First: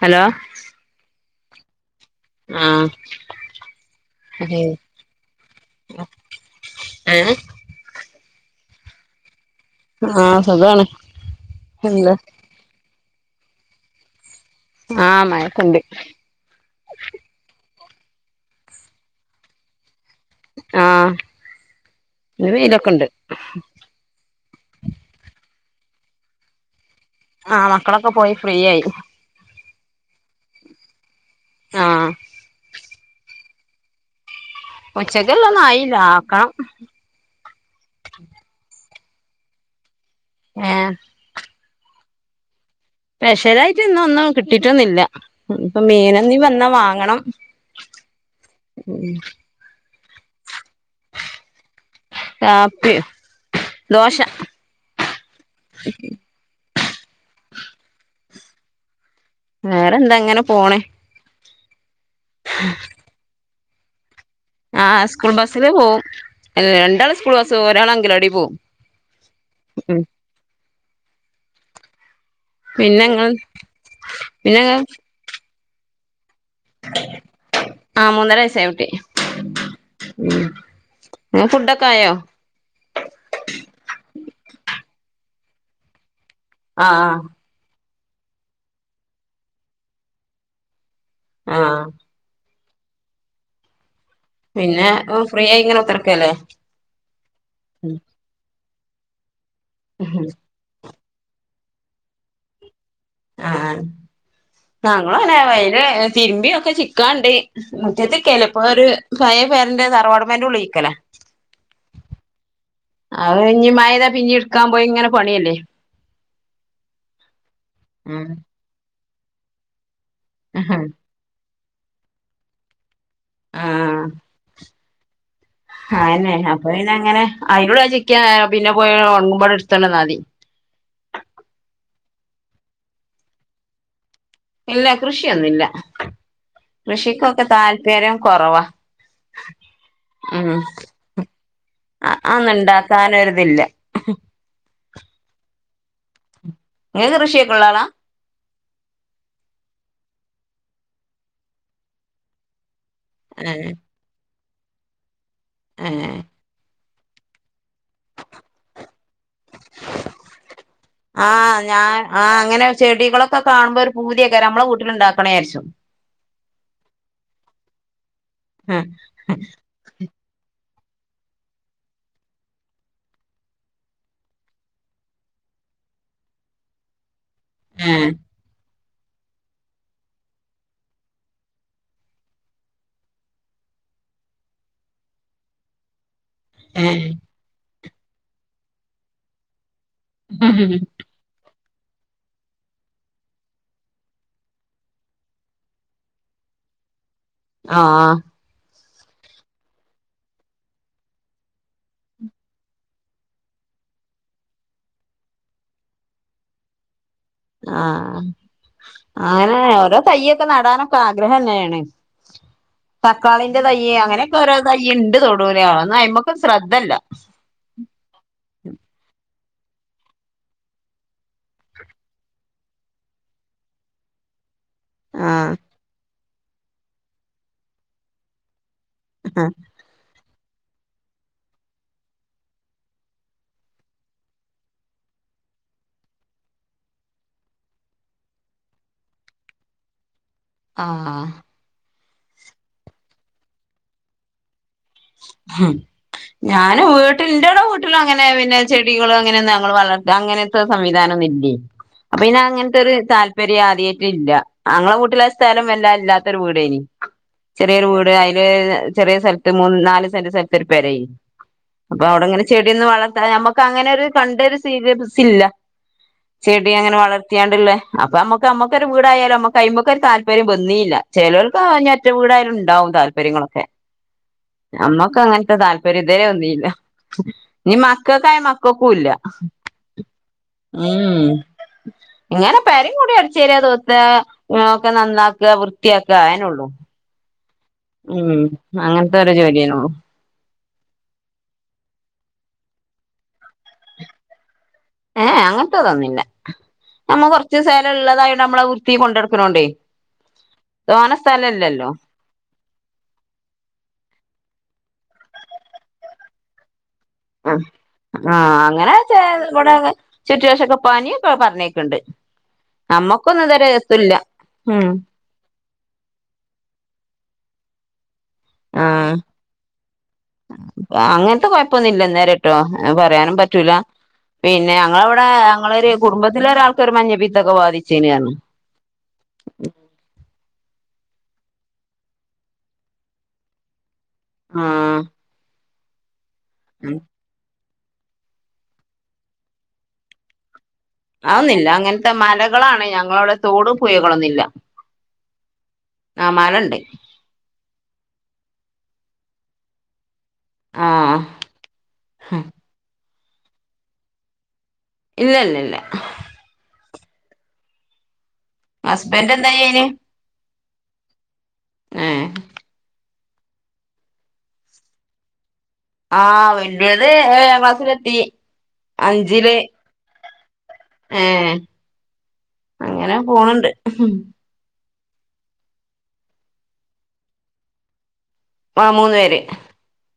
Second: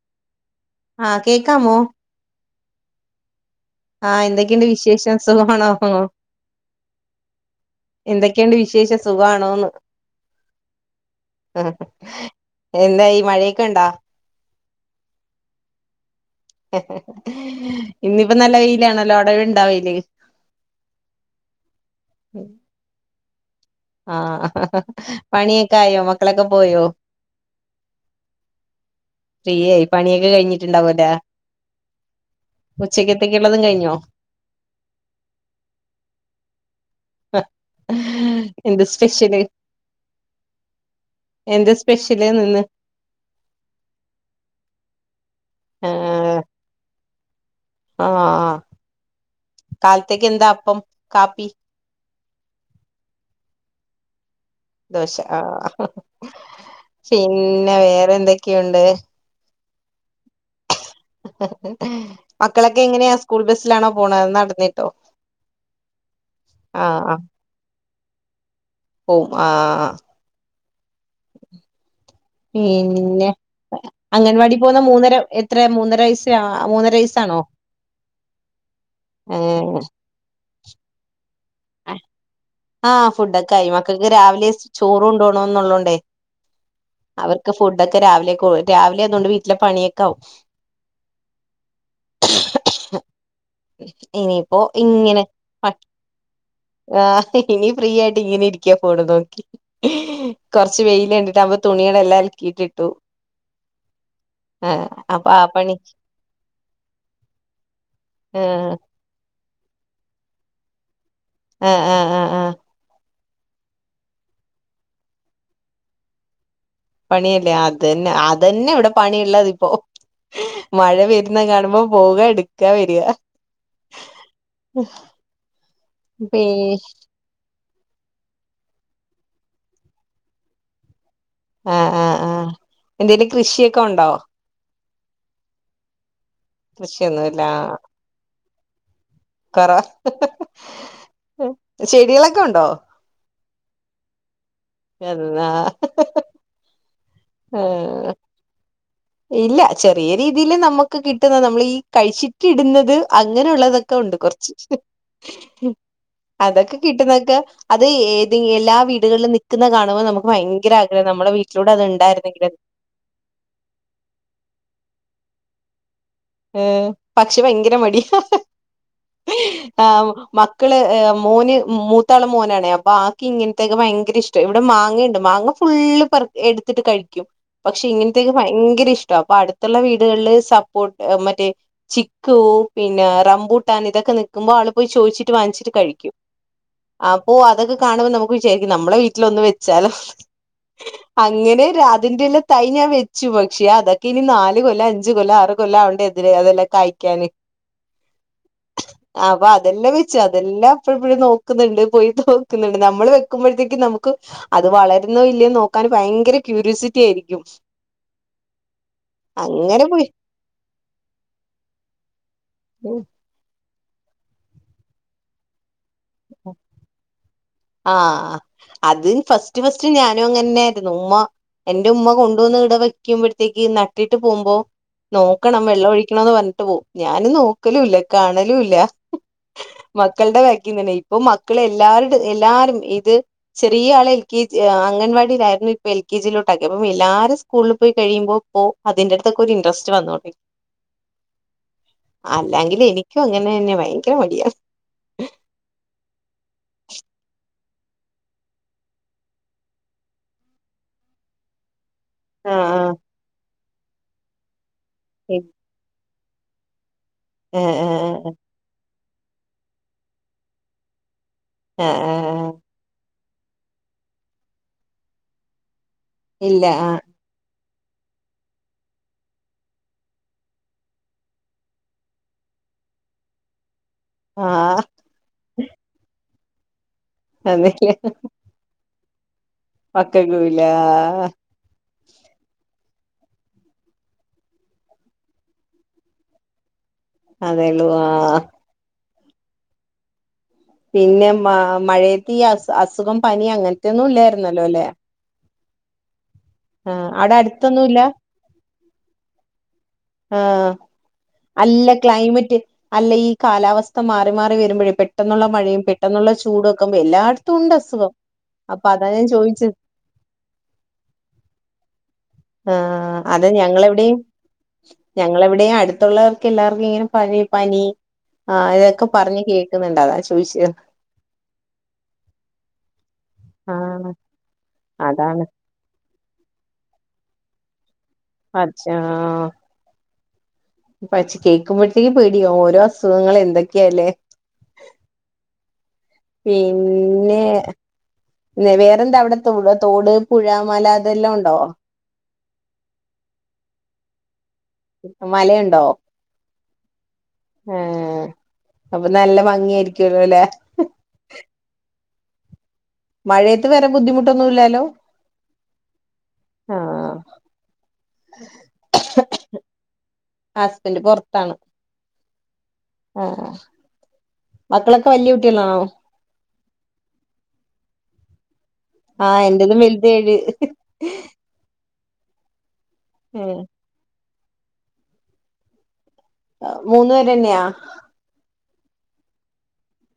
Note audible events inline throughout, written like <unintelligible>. Hello ആഹ് കേക്കാമോ ആഹ് ആഹ് അതെ എന്തൊക്കെയുണ്ട് വിശേഷം സുഖമാണോ ഏഹ് എന്തൊക്കെയണ്ട് വിശേഷ സുഖമാണോന്ന് ആഹ് സുഖാണ് എന്താ എന്താ ഈ മഴയൊക്കെ ഉണ്ടാ ആ മഴക്കണ്ട് ഇന്ന് യിപ്പ നല്ല വെയിലാണല്ലോ അടവി ഇണ്ടാവെയില് ആഹ് വെയിലൊക്കെ ഉണ്ട് ആ പണിയൊക്കെ ആയോ മക്കളൊക്കെ പോയോ ആഹ് മക്കളൊക്കെ പോയി ഫ്രീയായി ഫ്രീയ പണിയൊക്കെ കഴിഞ്ഞിട്ടുണ്ടാവല്ലെ ആഹ് ഉച്ചക്ക് ത്തേക്ക് ഉുള്ളതും കഴിഞ്ഞോ ഉച്ചക്കല്ലന്നും ആയില്ല ആക്കണം എന്താണ് സ്പെഷ്യൽ ഏ എന്താ സ്പെഷ്യല് ഇന്ന് സ്പെഷ്യലായിട്ട് ഇന്നൊന്നും കിട്ടിട്ടൊന്നില്ല ഇപ്പൊ മീന് ആഹ് എന്തെങ്കിലും വന്നാ വാങ്ങണം ആഹ് കാലത്തേക്ക് എന്താ അപ്പം കാപ്പി കാപ്പി ദോശ ദോശ ആ പിന്നെ വേറെ എന്തൊക്കെയുണ്ട് വേറെന്തായങ്ങനെ പോണേ മക്കളൊക്കെയെങ്ങനെയാ സ്കൂൾ ബസ്സിലാണോ പോണേത് ആ.. സ്കൂൾ ബസ്സിലു പോവും. രണ്ടാള് സ്കൂൾ ബസിൽപോകും. ഒരാളംഗൻവാടിയിൽ പോകും ഓ.. ആ പിന്നെങ്ങൾ പിന്നെ, അംഗൻവാടി പിന്നെങ്ങൾ പോന്ന മൂന്നര എത്രയാ മൂന്നരവയസ്, മൂന്നര വയസാണോ, ആഹ് മൂന്നര വയസ്സായ ആ.. ഫുഡൊക്കെയായോ ആ.. ഫുഡൊക്കെ ആയി. മക്കൾക്കുരാവിലെ ചോറു കൊണ്ടുപോണമെന്നുള്ള കൊണ്ടേ ആ.. ആ അതൊക്കെരാവിലേക്കു രാവിലെയതുകൊണ്ടുവീട്ടിലെ പണിയൊക്കെ യാകും. ആ ഇനിയിപ്പോ പിന്നെ ഇങ്ങനെ ഫ്രീ ആയി ഭക്ഷ ഇങ്ങനെ കുത്തർക്കല്ലേ ആ.. ഇനി ഫ്രീയായിട്ടിങ്ങനെ ഇരിക്കാം ഫോണു നോക്കി. കൊറച്ചുവെയി കണ്ടിട്ടപ്പോ തുണികളെല്ലാം അലക്കിയിട്ടിട്ടു ആ.. ആഹ് ആ അപ്പൊ ഞങ്ങളുമങ്ങനെയാ ആ പണി വെയില് തിരുമ്പിയതൊക്കെ ചിക്കാനുണ്ടേ, ആഹ് മുറ്റത്തുചിലപ്പോലൊരു ഭയം പേരുന്റെ തറവാടു പെരൻ്റെ ഉള്ളിൽ ചിക്കലാ അ.. ആ. അ. ആ അതുകഴിഞ്ഞു മഴ പെയ്താ പിന്നെയെടുക്കാൻ പോയിങ്ങനെ പണിയല്ലേ പണിയല്ലേ, അതുതന്നെ ഉം അതുതന്നെയായിവിടെ പണിയുള്ളതിപ്പോ മഴ വരുന്നകാണുമ്പോ അപ്പോ, പോവുക, എടുക്കാ, വരിക.. ആ ഉം ആന്നെ, അപ്പൊപിന്ന ങ്ങനെ അയിനോടെ ചിക്ക്യാ ആ.,. പിന്നെ പോയി ഉണങ്ങുമ്പോളെടുത്തോണ്ടുവന്നാമതി ആ അ.. ആ എന്തേലും കൃഷിയൊക്കെയുണ്ടോ ഇല്ല, കൃഷിയൊന്നുമില്ല. കൃഷിയൊന്നുല്ല കൃഷിയ്ക്കൊക്കെ താല്പര്യം കുറവാ കൊറ ഉം ചെടികളൊക്കെ ഉണ്ടോ അതൊന്നുമുണ്ടാക്കാനൊരിതില്ല <inaudible> <inaudible> നിങ്ങൾക്കു കൃഷിയൊക്കെയുള്ള- യാളാ. ആഹ് ഇല്ല, ചെറിയരീതിയിൽ നമുക്കുകിട്ടുന്ന നമ്മളീകഴിച്ചിട്ടു- ഇടുന്നത്. ഏഹ് അങ്ങനെയുള്ളതൊക്കെയുണ്ട്- കൊറച്ച്, ഏഹ് അതൊക്കെ കിട്ടുന്നതൊക്കെ. അത്.. ഏത്... എല്ലാവീടുകളിലും- നിൽക്കുന്നകാണുമ്പോൾ നമുക്കുഭയങ്കരആഗ്രഹമാ, ആഹ് നമ്മുടെവീട്ടിലൂടെയതു ഞാൻ ണ്ടായിരുന്നെങ്കില്. ചെടികളൊക്കെ കാ- പൂതിയൊക്കെ, നമ്മടെ- വീട്ടിലുണ്ടാക്കണേ വിചാരിച്ചു. ഏ.. പക്ഷേ, ഭയങ്കരമടിയാ ഉം ആ.. ! മക്കള് മോന് മൂത്താളു മോനാണെ, അപ്പൊ ആൾക്കിങ്ങനത്തെ- യൊക്കെഭയങ്കര ഇഷ്ടാ. ഇവിടെമാങ്ങയുണ്ട്, മാ- അങ്ങ്ഫുള്ളെ പറുക്കി ടുത്തിട്ടു കഴിക്കും. ഏഹ് പക്ഷേയിങ്ങനത്തേയൊക്കെ ഭയങ്കരഇഷ്ടാ, അപ്പൊഅടുത്തുള്ള വീടുകളില് സപ്പോ- മറ്റേ ചിക്കൂ പിന്നെ റംബൂട്ടാൻ ഇതൊക്കെ നിക്കുമ്പോൾ ആളു- പോയി ചോദിച്ചിട്ട് വാങ്ങിച്ചിട്ടുകഴിക്കും. ഏഹ് അപ്പോ അതൊക്കെ കാണുമ്പോൾ നമുക്കുവിചാരിക്കും, നമ്മുടെ വീട്ടിലൊന്നും വെച്ചു. പാ.. ങ്ങനെ. അതിന്റെല്ലാം തൈഞാൻ വെച്ചു. പക്ഷേയതൊക്കെ യിനി- നാലുകൊല്ല.. മഞ്ചുകൊല്ല.. മാറുകൊല്ലം. കൊല്ലാവണ്ടേ എന്തിരുഅതെല്ലാം കായ്ക്കാന്. ആ... ! അപ്പൊ അതെല്ലാംവെച്ചു. അതെല്ലാം എപ്പോളുമെപ്പോളും നോക്കുന്നുണ്ട്. പോയി നോക്കുന്നുണ്ട്, നമ്മളു- വെക്കുമ്പോളത്തേക്കും നമുക്ക്- അതുവളരുന്നോ- യില്ലയോന്നുനോക്കാൻ ഭയങ്കര- ക്യൂരിയോസിറ്റി യായിരിക്കും. ആ.. അങ്ങനെ അങ്ങനെയോരോ- പോയി തൈയ്യൊക്കെ നടാനൊക്കെയാഗ്രഹം- തന്നെവേണേ. തക്കാളീന്റെ തൈയ്യ് അങ്ങനെയൊക്കെ- ഓരോതൈയ്യുണ്ടുതൊടു ലയാ ആ... ! അയിമ്മക്ക് ശ്രദ്ധല്ല! ആഹ് അത് ഫസ്റ്റ് ഫസ്റ്റ് ഞാനും അങ്ങന്നായിരുന്നു, ഉമ്മ എന്റെ ഉമ്മ കൊണ്ടുവന്ന് ഇടെ. വെക്കുമ്പോഴത്തേക്ക്. നട്ടിട്ട് പോകുമ്പോ- നോക്കണം ആഹ് വെള്ളം ഒഴിക്കണന്ന്- പറഞ്ഞിട്ട് പോവും. ഞാനൻ നോക്കലുംല്ല കാണലുംല്ല. മക്കളുടെ ബക്കന്നെണെ. ഇപ്പൊ മക്കള് എല്ലാരും, എല്ലാരും ഇത് ചെറിയ ആള എൽ. കെ. ജീ, അംഗൻവാടിലായിരുന്നു, ഇപ്പ എൽ. കെ. ജി. ലോട്ടാക്യപ്പോ, അപ്പ എല്ലാരും സ്കൂളിൽ പോയി കഴിയുമ്പോ, ഇപ്പോ അതിന്റെറട്തൊക്കെ ഒരു- ഇഡ്രാസ്റ്റ് വന്നു. ആഹ.. ! അല്ലെങ്കില് എനിക്കും അങ്ങനെ- അന്നെ ഭയങ്കര മടിയ. ഹം.. ! ഞാനൻ വീട്ടിൽ ന്റോടെ വീട്ടിലും, അങ്ങനെ പിന്നെ ചെടികളും, അങ്ങനത്തെ വളർത്ത- അങ്ങനത്തെ സംവിധാനം. <inaudible> പിന്നെ അങ്ങനത്തെൊരു ആഹ് താല്പര്യം ആദ്യയിട്ടു ഇല്ല. അങ്ങളെ വീട്ടില് സ്ഥലം വല്ലാ ഇല്ലാ. ത്ത വീടേയ്‌ന്ന്, ചെറേ വീട് ആഹ് അയ്‌ല്- ചെറെ സ്ഥലത് - മൂന്ന്, നാല് സെന്റ് സ്ഥലത്ത് ഒരു- പെരേയ്ന്ന് ആഹ് അപ്പൊ അവിടെങ്ങനെ ആഹ് ചെടന്ന് വള- നമുക്ക് അങ്ങനെ ഒരു കണ്ടരു സീരിയസ്നസ്, ഇല്ല ചെടി അങ്ങനെ ആഹ് വളർത്തിയാണ്ട്ള്ളെ. അപ്പൊ അമ്മുക്ക് അമ്മക്ഒരു വീടായാലും അമ്മക്ക് അ്മക്ക ഒരു താല്പര്യം ന്നീല്ല ചെലോൽക്കാ ഒറ്റ വീടായാലുംണ്ടാവും. താൽപര്യങ്ങലെക്കെ. ആഹ് നമ്മക്ക് അങ്ങനത്തെ താൽപര്യം ഇതരെ വന്നില്ല, നീ അതെല്ലേ മക്കോക്കായ മക്കക്കുല്ല. മക്കൾക്കുല്ല ഉം ഇങ്ങനെ പെരി- കൂടി അട്ചേരാ, തോത്ത ഒക്കെ- നന്നാക്ക വൃത്തിയാക്ക, അതേനൊള്ളൂ. അതേള്ളൂ ഉം.. ആഹ് അങ്ങനത്തെ ഒരു ജോലിയന്നൊള്ളൂ! പിന്നെ മ മഴയത്ത് ഈ, അ അസുഖം പനി അങ്ങനത്തെൊന്നും- ഇല്ലായിരുന്നല്ലോ അല്ലെ? ഏഎ അങ്ങനതെ ഇ തൊന്നുഇല്ല! ആഹ് നമ്മ അവിടെ കൊറച്ച് സലം അടുത്തൊന്നുംല്ല ഉള്ളതായ- നമ്മള് വൃത്തി കൊണ്ട്- ന്നടക്കുന്നോണ്ടേ. ആ അല്ല ക്ലൈമറ്റ്, അല്ല ഈ- കാലാവസ്ഥ മാറി മാറി വരുമ്പഴ്. പെട്ടെന്നുള്ള മഴയും, പെട്ടെന്നുള്ള- ചൂടും. എല്ലാട്ത്തുണ്ട് അസുഖം. ആ.. അപ്പൊ അങ്ങനെ അതാ ഒക്കെ ഞാൻ ചോദിച്ചത് ഇവിടെ- ചുറ്റുവശോക്കെ പനി ഇവടൊക്കെ പറഞ്ഞേക്ണ്ട്. ആ അതെ ഞങ്ങളെവ്ടിം ഉം ഞങ്ങളെവ്ടിം അടുത്തുള്ളവർക്ക് എല്ലാർക്കും ഇങ്ങനെ പനി പനി ആ ഇതൊക്കെ പർഞ്ഞ് കേൾക്ക്ണ് അങ്ങൻത്തെ കൊഴ്പ്പൊന്നുല്ലന്നേ രട്ടോ അത് പറയാനും പറ്റൂല. ആ പിന്നെ ഞങ്ങളവ്ടെ അതാണ് ഞങ്ങളെരു കുടുംബത്തിലൊരാൾക്ക് ഒര് മഞ്ഞപ്പിത്തൊക്കെ ബാധി <unintelligible> ച്ചോ. പക്ഷേ കേൾക്കുമ്പോഴത്തേക്ക് പേടിയോ ഓരോ അസുഖങ്ങള് എന്തൊക്കേല്ലേ. ആ പിന്നെ ന്നവേറെന്താ അവിടേ തോ <unintelligible> തോട് പുഴ മല അതെല്ലാം ഉണ്ടോ ഔന്നില്ല അങ്ങൻത്തെ മലകളാണ് ഞങ്ങളവിടെ തോട് പുഴകളൊന്നില്ല. മലയുണ്ടോ ഏ അപ്പൊ നല്ല ഭംഗിയായിരിക്കെ ആ അ മഴയത്ത് വേറെ ബുദ്ധിമുട്ടൊന്നും ഇല്ലേലോ? ഇല്ല ല്ല ല്ല ആ ഹസ്ബെന്റന്താ ചെയ്യ്ന്? ഹസ്ബെന്റ് പൊർത്താണ് ഏ ആ ആ മക്കളൊക്കെ വെല്ല്യകു ആഹ് വല്ല്യത് ഏഴാം ക്ലാസ്സിലെത്തി, ആഹ് അഞ്ചില് എന്റതും വലുത് ഏഴ് ഏ അങ്ങനെ പോണ് ണ്ട് മൂന്നു പേരെന്ന്യാ ആ മൂന്നുപേര്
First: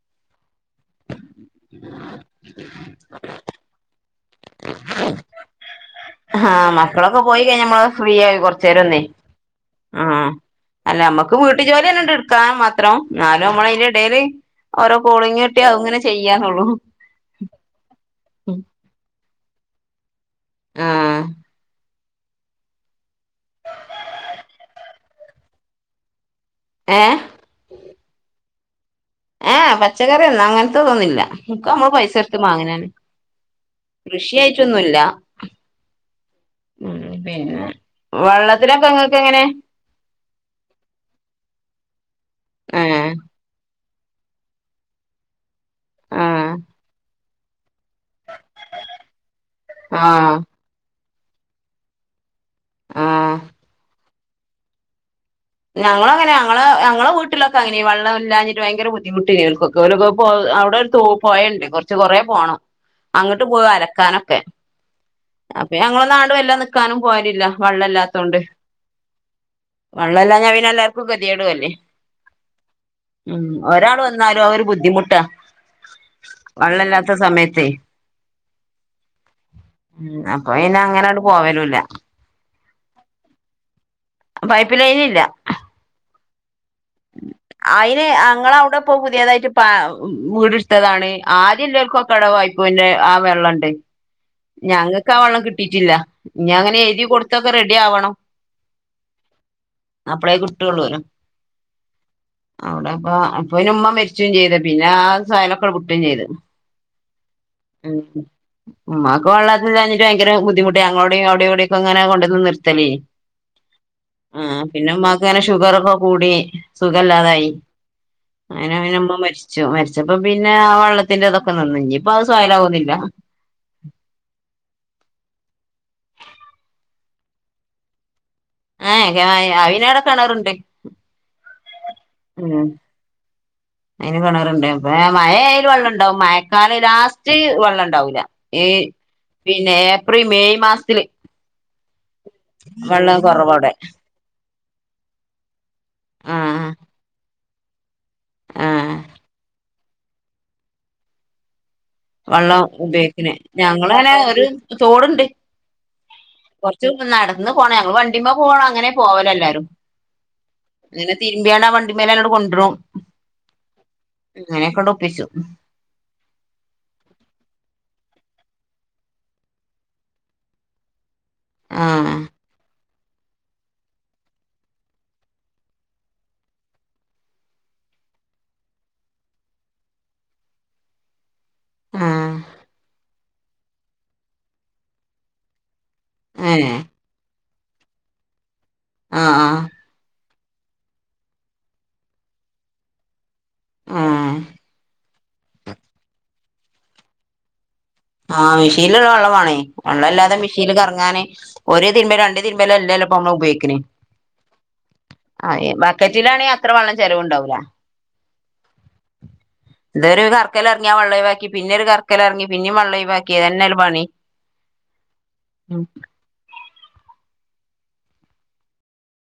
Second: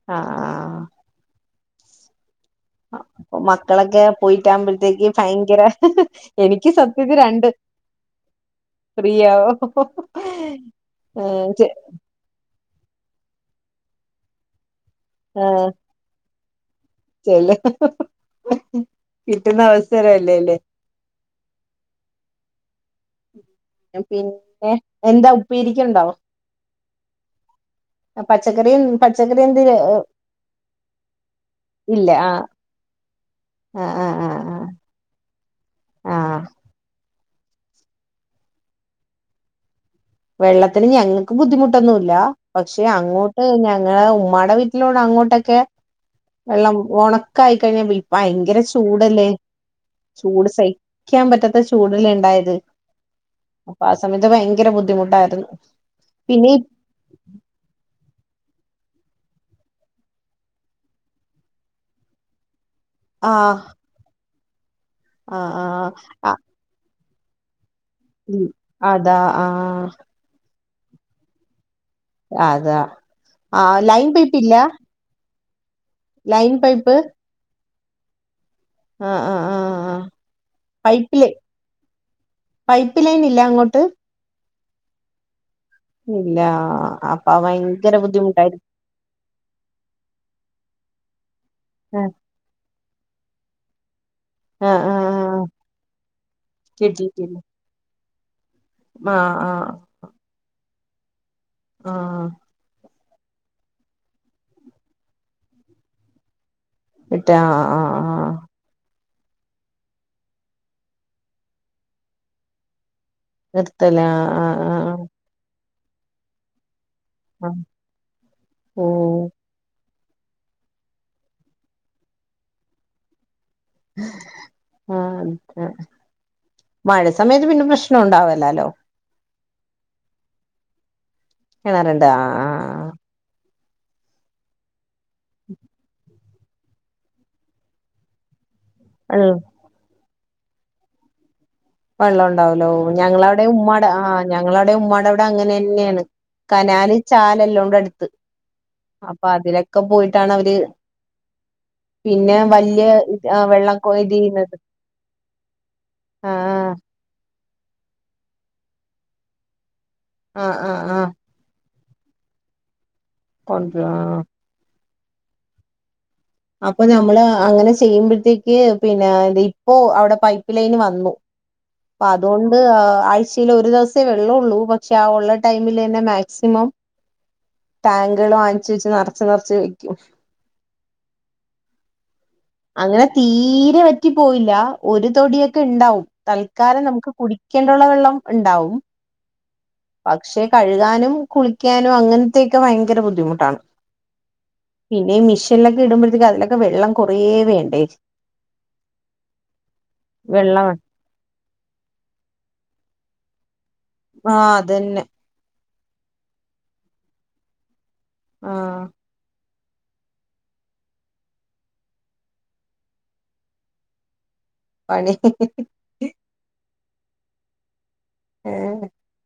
ആ ആ <inaudible> അപ്പൊ മക്കളെക്കെ പോയിട്ടാകുമ്പോഴ്ത്തേക്ക് ഭയങ്കര ആഹ് എനിക്ക് സത്യത്തില് മക്കളൊക്കെ പോയി രണ്ട് കഴിഞ്ഞ നമ്മള് ഫ്രീ ആയി കൊറച്ചേരം ഒന്നേ ആഹ് <unintelligible> ഏ അല്ല നമ്മക്ക് വീട്ട്ജോലിന്നെണ്ട് ഇട്ക്കാമാ ത്രം, ന്നാലും നമ്മളയ്ന്റെടേല് ഓരോ കോളിങ്ങിട്ട്യാ ഔങ്ങനെ ചെയ്യാനുള്ളൂ. ചെല്ല് കിട്ടുന്ന അവസര ലെ ലേ ആഹ് പിന്നെ എന്താ ഉപ്പേരിക്ക്ണ്ടോ? ഏ ച്ചക്കറിം ഏ പച്ചക്കറിയെന്ന അങ്ങൻതെ തൊന്നുല്ല ഒക്കെമ്മള് ഇല്ല പൈസൊട്ത്ത് ആഹ് മാങ്ങനേണ് ആഹ് ആഹ് ആഹ് കൃഷിയായിട്ടൊന്നുല്ല. ആഹ് ഉം പിന്നെ വെള്ളത്തിലൊക്കെങ്ങക്കെങ്ങനെ വെള്ളത്തിന് ഞങ്ങക്ക് ബുദ്ധിമുട്ടൊന്നുല്ല, പക്ഷെ ഏഹ് അങ്ങോട്ട് ഞ ഏ ഉമ്മാടെ വീട്ടിലോടെ അങ്ങോട്ടക്കെ ആഹ് വെള്ളം ഒണക്കായി കഴിഞ്ഞ <unintelligible> ഭയങ്കര ചൂടല്ലേ ആഹ് ചൂട് സഹി ക്കാൻ പറ്റാത്ത ചൂടല്ലേണ്ടായത് ആഹ് അപ്പ ആ സമയത്ത് ഭയങ്കര ബുദ്ധിമുട്ടായിട്ടു ഞങ്ങളങ്ങനെ ഞങ്ങളെ ഞങ്ങളെ വീട്ടിലൊക്കെ അങ്ങനെ വള്ളല്ലാഞ്ഞി ഭയങ്കര ബുദ്ധിമുട്ടേനി ഓൽക്കൊക്കെ ഓലൊക്കെ പോ അവിടെ ഒരു തോ പോയണ്ട് കൊർച്ച് കൊറേ പോണം. അങ്ങട്ട് ആഹ് പോവു അലക്കാനൊക്കെ ആഹ് അപ്പൊ ആഹ് ഞങ്ങളോണ്ട് ആഹ് വല്ല നിക്കാനും പോല് ല്ല. വള്ളല്ലാത്തോണ്ട് ഉം അതാ ആഹ് വള്ളല്ലാഞ്ഞ പിന്നെ എല്ലാർക്കും കെതിയേടും അല്ലേ. അതാ ഉം ആഹ് ഒരാള് ലൈൻ പൈപ്പ് വന്നാലും ഇല്ല ഔഒര് ബുദ്ധിമുട്ടാ ലൈൻ പൈപ്പ് വള്ളല്ലാത്ത സമയത്തേ ആഹ് ആഹ് ആഹ് ആഹ് അപ്പൊ പിന്നങ്ങണ്ട് പൈപ്പില് പോവലുല്ല പൈപ്പ് ലൈൻ ഇല്ല അങ്ങോട്ട് പൈപ്പ് ലൈനില്ല ഇല്ലാ അപ്പ അയിന് അങ്ങളവടെപ്പൊ പുതിയതായിട്ട് പ വീടെടുത്തതാണ് ആഹ് ആദ്യള്ളോൽക്കൊക്കെ <unintelligible> ആ വെള്ളണ്ട് ആഹ് ഞങ്ങക്ക് ആ വെള്ളം ആഹ് കിട്ടിട്ടില്ല ഞ്ഞി അങ്ങനെ എയ്തി കൊടുത്തൊക്കെ റെഡി ആവണം ആ ആ <unintelligible> ആ ആ അ അപ്പ പിന്നെ ഉമ്മ മരിച്ചും ചെയ്ത് പിന്നെ ആ സയലൊക്കെ വിട്ടും ചെയ്ത് ഇട്ട ആ ആ ആ മ്മാക്ക് വെള്ളം ഇല്ലാഞ്ഞിട്ട് ഭയങ്കര ബുദ്ധിമുട്ടെ ഞങ്ങളോടെ അവടെ ഇവിടെക്കെ ങ്ങനെ കൊണ്ട്ന്ന് നിർത്തലേയ്നി നിർത്തല ആ ആഹ് പിന്നെ ആഹ് മ്മാക്ക്ങ്ങനെ ഷുഗറ് ക്കെ കൂടി സുഖല്ലാതായി ആഹ് അങ്ങനെ ഓ പിന്നെ മ്മ മരിച്ചു മരി രിച്ചപ്പ പിന്നെ ആ വെള്ളത്തിന്റെ ഇതൊക്കെ നിന്നു ഇനിയിപ്പ അത് സൊയലാകൊന്നില്ല ആഹ് മഴ സമയത്ത് പിന്നെ പ്രശ്നം ഒണ്ടാവെ ആ അയിനവടെ കെണറ്ണ്ട് കെണറ്ണ്ടോ ആ ആ അയ്ന് കെണറ്ണ്ട് അ മയയാല് വെള്ള ണ്ടാവും മഴക്കാലം ലാസ്റ്റ് വെള്ളണ്ടാവൂല്ല ഏ ആഹ് വെള്ളം പിന്നെ ഏപ്രിൽ മെയ് മാസത്തില് വെള്ളണ്ടാവൂല ഓ വെള്ളം ഞങ്ങളാടെ കുറവവിടെ ഉമ്മാടെ ആ ഞങ്ങള ടെ ഉമ്മാടെവ്ടെ അങ്ങനെന്നേണ് ആ കനാലും ചാലെല്ലാം ഉണ്ട് അട്ത്ത് ആ അപ്പൊ അതിലെക്കെ പോയിട്ടാണവര് വള്ളം ഉപയോഗിക്കല് ഞങ്ങളാടെ ഇത് ഒരു ചെയ്യുന്നത് തോട്ണ്ട് ആഹ് കൊറ്ച്ച് <unintelligible> നടന്ന് പോണം ഞങ്ങള് വണ്ടിമ്മെപോകാണെ അങ്ങനെ പോവലെല്ലാരും ആഹ് ആഹ് ആഹ് ന്നിട്ട് തിരുമ്പ്യാണ്ട് ആ വണ്ടിമ്മെലണ്ട്കൊണ്ട്രും കൊണ്ട്രോ ആ പിച്ചു അപ്പൊ നമ്മള് അങ്ങനെ ചെയ്യുമ്പൊഴ്ത്തേക്ക് പിന്നേ തിപ്പോ അവിടെ പൈപ്പ്ലൈന് വന്ന് ആ പ്പ അതോണ്ട് ആ ആഴ്ചയിലൊരുദിവസേ വെള്ളൊള്ളൂ പക്ഷെ ആഒള്ള ടൈമിലെന്നെ മാക്സിമം ടാങ്കുകൾ വാങ്ങിച്ച് വെച്ച് നറച്ച് നറച്ച് വെക്കും ആ അങ്ങനെ തീരെവറ്റിപോയില്ലാ ഒരു തൊടിയൊക്കെണ്ടാവും ഏ തൽക്കാലം നമുക്ക് കുടിക്കേണ്ടുള്ള വെള്ളംണ്ടാവും ആ പക്ഷെ കഴുകാനും കുളിക്കാനും അങ്ങൻത്തെക്കെ ഭയങ്കര ബുദ്ധിമുട്ടാണ് ആ പിന്നെഈ മിഷനിലൊക്കെ ഇടുമ്പോഴേക്ക് അതിലക്കെ വെള്ളം കുറെ വേണ്ടേ ആ മെഷീൻല്ടാ വെള്ളം വാണേ വള്ളംല്ലാതെ വെള്ളം മിഷീൻല് കറങ്ങാന് ഒര് തിര്മ്പല് രണ്ട് തിര്മ്പല്ലല്ലൊ പ്പമ്മള് ഉപയോഗിക്ക്ണ് ആ അതെന്നെ ഏ ബക്കറ്റിലാണേ അത്രവള്ളം ചെലവുണ്ടാവുല ആ ഇതൊരു കർക്കലറങ്ങിയാ വള്ളൊയ് വാക്കി പിന്നൊരു കർക്കലറ്ങ്ങി പിന്നെ വള്ളൊയ് വാക്കി ഇതന്നെല്ലേ പണി പണി ഉം ഏ